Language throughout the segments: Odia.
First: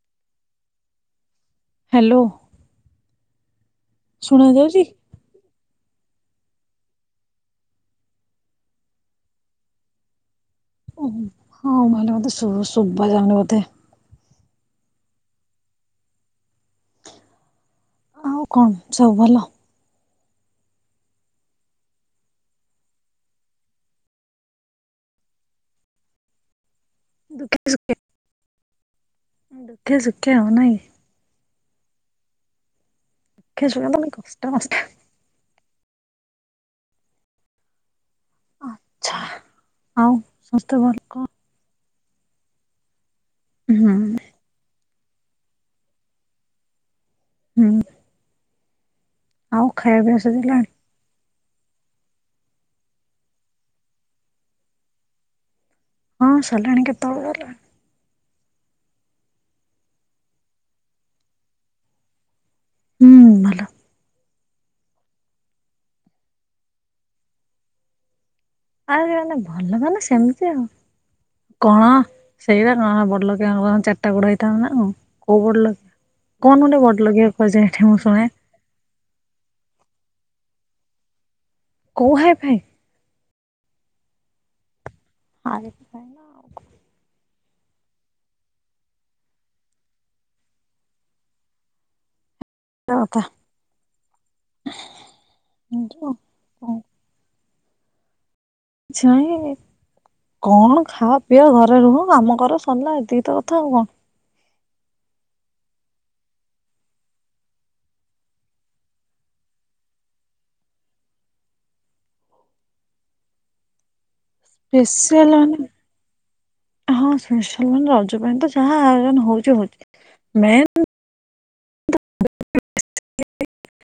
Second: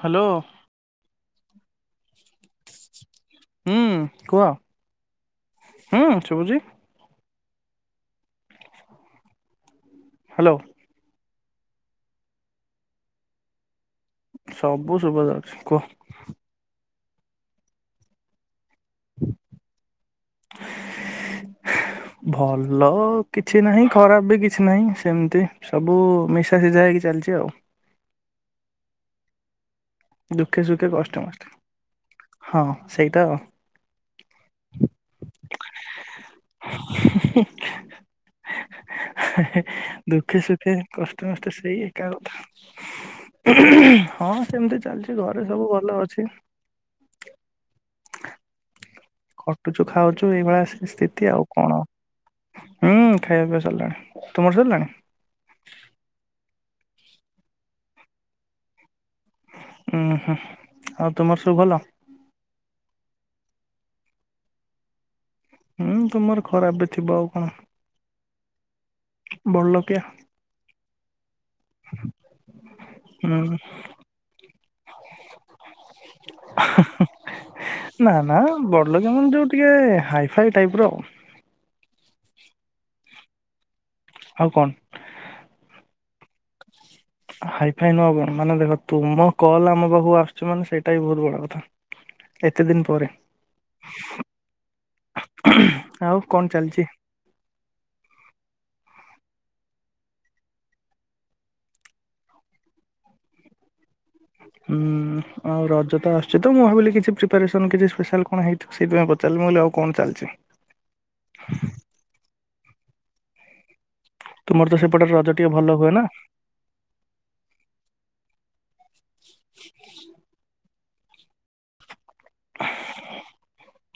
ହ୍ୟାଲୋ। ହ୍ୟାଲୋ। ହୁଁ। ଶୁଣା ଯାଉଛି। ହଁ ଶୁଭୁଛି। ହ୍ୟାଲୋ। ହଉ [unintelligible] ହଲେ ମୋତେ ଶ-ଶୁଭ ଜାଉନି ବୋଧେ। ସବୁ ଶୁଭା ଯାଉଛି କୁହ। ଆଉ କଣ ସବୁ ଭଲ? ଭଲ କିଛି ନାହିଁ ଖରାପ ବି କିଛି ନାହିଁ ସେମିତି। ସବୁ ମିଶା ସିଜା ହେଇକି ଚାଲିଛି। ଆଉ। ଦୁଃଖେ ସୁଖେ ଦୁଃଖ ଶୁ ଦୁଃଖେ ସୁଖେ କଷ୍ଟେ ମଷ୍ଟେ ହଁ ସେଇଟା ଆଉ ଦୁଃଖେ ସୁଖେ ନାତ କଷ୍ଟେ ମଷ୍ଟେ ଆଚ୍ଛା ହେ ହେ ଆଉ ଦୁଃଖେ ସମସ୍ତେ ସୁଖେ ଭଲ କଣ କଷ୍ଟେ ମଷ୍ଟେ ସେଇ ଏକା କଥା। ହୁଁ। ହଁ ସେମିତି ଚାଲିଛି ଘରେ ସବୁ ଭଲ ଅଛି। ହୁଁ। ଆଉ ଖଟୁଛୁ ଖାଇବା ପିଇବା ଖାଉଛୁ ଏଇଭଳିଆ ସରିଲାଣି? ସେ ସ୍ଥିତି ଆଉ। କଣ ହୁଁ ଖାଇବା ପିଇବା ସରିଲାଣି। ତୁମର ସରିଲାଣି? ହଁ ସରିଲାଣି କେତେବେଳୁ ଗଲା ଉୁଁ ହୁଁ ଆଉ ତୁମର ସବୁ ଭଲ? ହୁଁ ଭଲ। ହୁଁ ତୁମର ଖରାପ ଥିବ ଆଉ କଣ? ଆ ମାନେ ଭଲ ମାନେ ସେମିତି ଆଉ। କଣ ସେଇଟା କଣ ହୁଁ। ବଡଲୋକିଆ କଣ ଚାରିଟା ଗୁଡ ହେଇଥାନ୍ ନା କୋଉ ବଡ ଲୋକ କନ ବଡଲୋକିଆ କୁହା ଯାଏ ଏଠି ମୁଁ ଶୁଣେ ବଡଲୋକିଆ ମାନେ ଯୁ ଟିକେ ହାଇଫାଇ ଟାଇପ୍ ର କୋଉ ହାଇ ଫାଇ? ଆଉ କଣ? [unintelligible] ହାଇ ଫାଇ ନୁହଁ ଆଉ କଣ ମାନେ ଦେଖ ତୁମ କଲ ଆମ ପଖକୁ ଆସୁଛୁ ମାନେ ସେଇଟା ବି ବହୁତ ବଡ କଥା। ଏତେ ଦିନି କୋଉ ପରେ କଥା ଆଉ କଣ ଚାଲିଛି କିଛି ଛାଇଁ କଣ ଖାଓ ପିଅ ଘରେ ରୁହ କାମ କର ସରିଲା ତ ଏତିକି କଥା ଆଉ କଣ? ହୁଁ ଆଉ ରଜ ତ ଆସୁଛି ତ ମୁଁ ଭାବିଲି କିଛି ପ୍ରିପାରେସନ୍ କିଛି ସ୍ପେଶାଲ କଣ ହେଇଥିବ? ସେଇଥିାଇଁ ପଚାରିଲି ଆଉ କଣ ଚାଲିଛି? [unintelligible] ତୁମର ତ ସେପଟରେ ରଜ ସ୍ପେସିଆଲ ଟିକେ ମାନେ ଭଲ ହୁଏ ନା। ହଁ ସୁଶଲ ମାନ ରଜ ପାଇଁ ତ ଯାହା ଆୟୋଜନ ହଉଛି ହଉଛି ମେନ୍ [unintelligible]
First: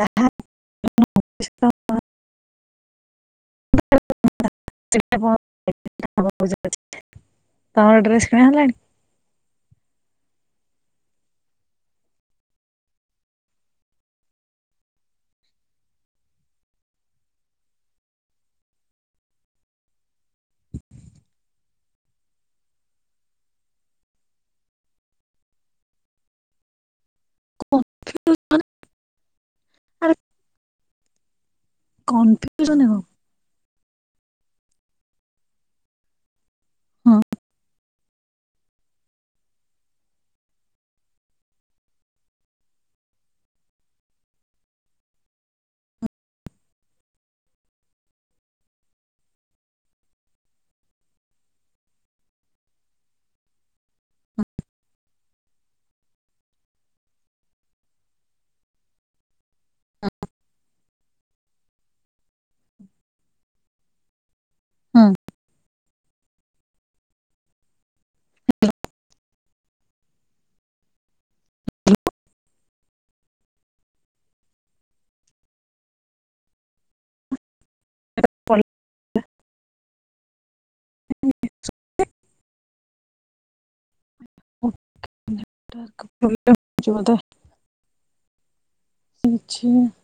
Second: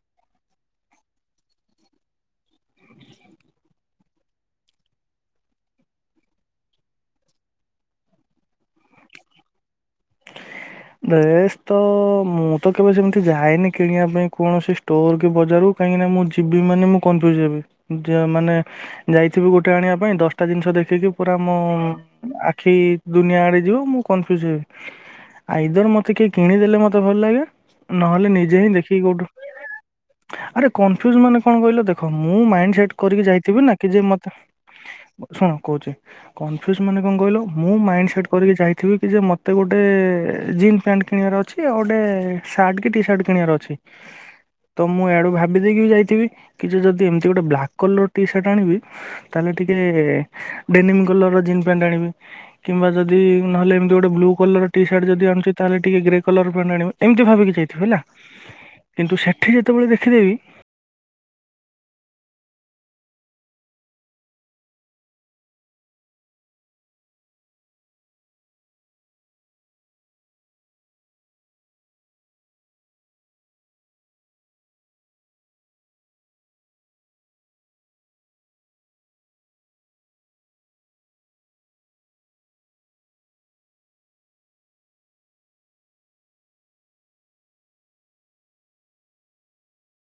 ତାହା [unintelligible] ହ [unintelligible] [unintelligible] ତମର ଡ୍ରେସ୍ କିଣା ହେଲାଣି? ଡ୍ରେସ୍ ତ ମୁଁ ତ କେବେ ସେମିତି ଯାଏନି କିଣିବା ପାଇଁ କୌଣସି ଷ୍ଟୋର କି ବଜାରରୁ କାହିଁକି ନା ମୁଁ ଯିବି ମାନେ ମୁଁ କନଫ୍ୟୁଜ ହେବି ଯା ମାନେ ଯାଇଥିବୁ ଗୋଟେ ଆଣିବା ପାଇଁ ଦଶଟା ଜିନିଷ ଦେଖିକି ପୁରା ମୁଁ ଆଖି ଦୁନିଆ ଆଡେ ଯିବ ମୁଁ କନଫ୍ୟୁଜ ହେବି। ଆଇଦର ମତେ କିଏ କିଣିଦେଲେ ମତେ ଭଲ ଲାଗେ ନହେଲେ ନିଜେ ହିଁ ଦେଖିକି କୋଉଠୁ ଆରେ ଆରେ କନଫ୍ୟୁଜ ମାନେ କଣ କହିଲ ଦେଖ ମୁଁ ମାଇଣ୍ଡ କନଫ୍ୟୁଜନ ସେଟ୍ ହଁ କରିକି ଯାଇଥିବି ନା କି ଯେ ମତେ ଶୁଣ କହୁଛି କନଫ୍ୟୁଜ ମାନେ କଣ କହିଲ ମୁଁ ମାଇଣ୍ଡି ସେଟ୍ କରିକି ଯାଇଥିବି କି ଯେ ମତେ ଗୋଟେ ଜିନ୍ ପ୍ୟାଣ୍ଟ କିଣିବାର ଅଛି ଆଉ ଗୋଟେ ସାର୍ଟ କି ଟି ସାର୍ଟ କିଣିବାର ଅଛି ତ ମୁଁ ଇଆଡୁ ଭାବିଦେଇକି ବି ଯାଇଥିବି କି ଯ ଯଦି ଏମିତି ଗୋଟେ ବ୍ଲାକ୍ କଲର ଟି ସାର୍ଟ ଆଣିବି ତାହେଲେ ଟିକେ ଡେନିନି କଲର ର ଜିନ୍ ପ୍ୟାଣ୍ଟ ଆଣିବି। କିମ୍ବା ଯଦି ନହେଲେ ଏମତି ଗୋଟେ ବ୍ଲୁ କଲର ଟି ସାର୍ଟ ଯଦି ଆଣି ତାହେଲେ ଟିକେ ଗ୍ରେ କଲର ଆଣିବ ଏମିତି ଭାବିକି ଯାଇଥିବ ହେଲା କିନ୍ତୁ ସେଠି ଯେତୋବୋଳେ ଦେଖିଦେବି। [inaudible] ହୁଁ। [unintelligible] [unintelligible] [unintelligible] [unintelligible]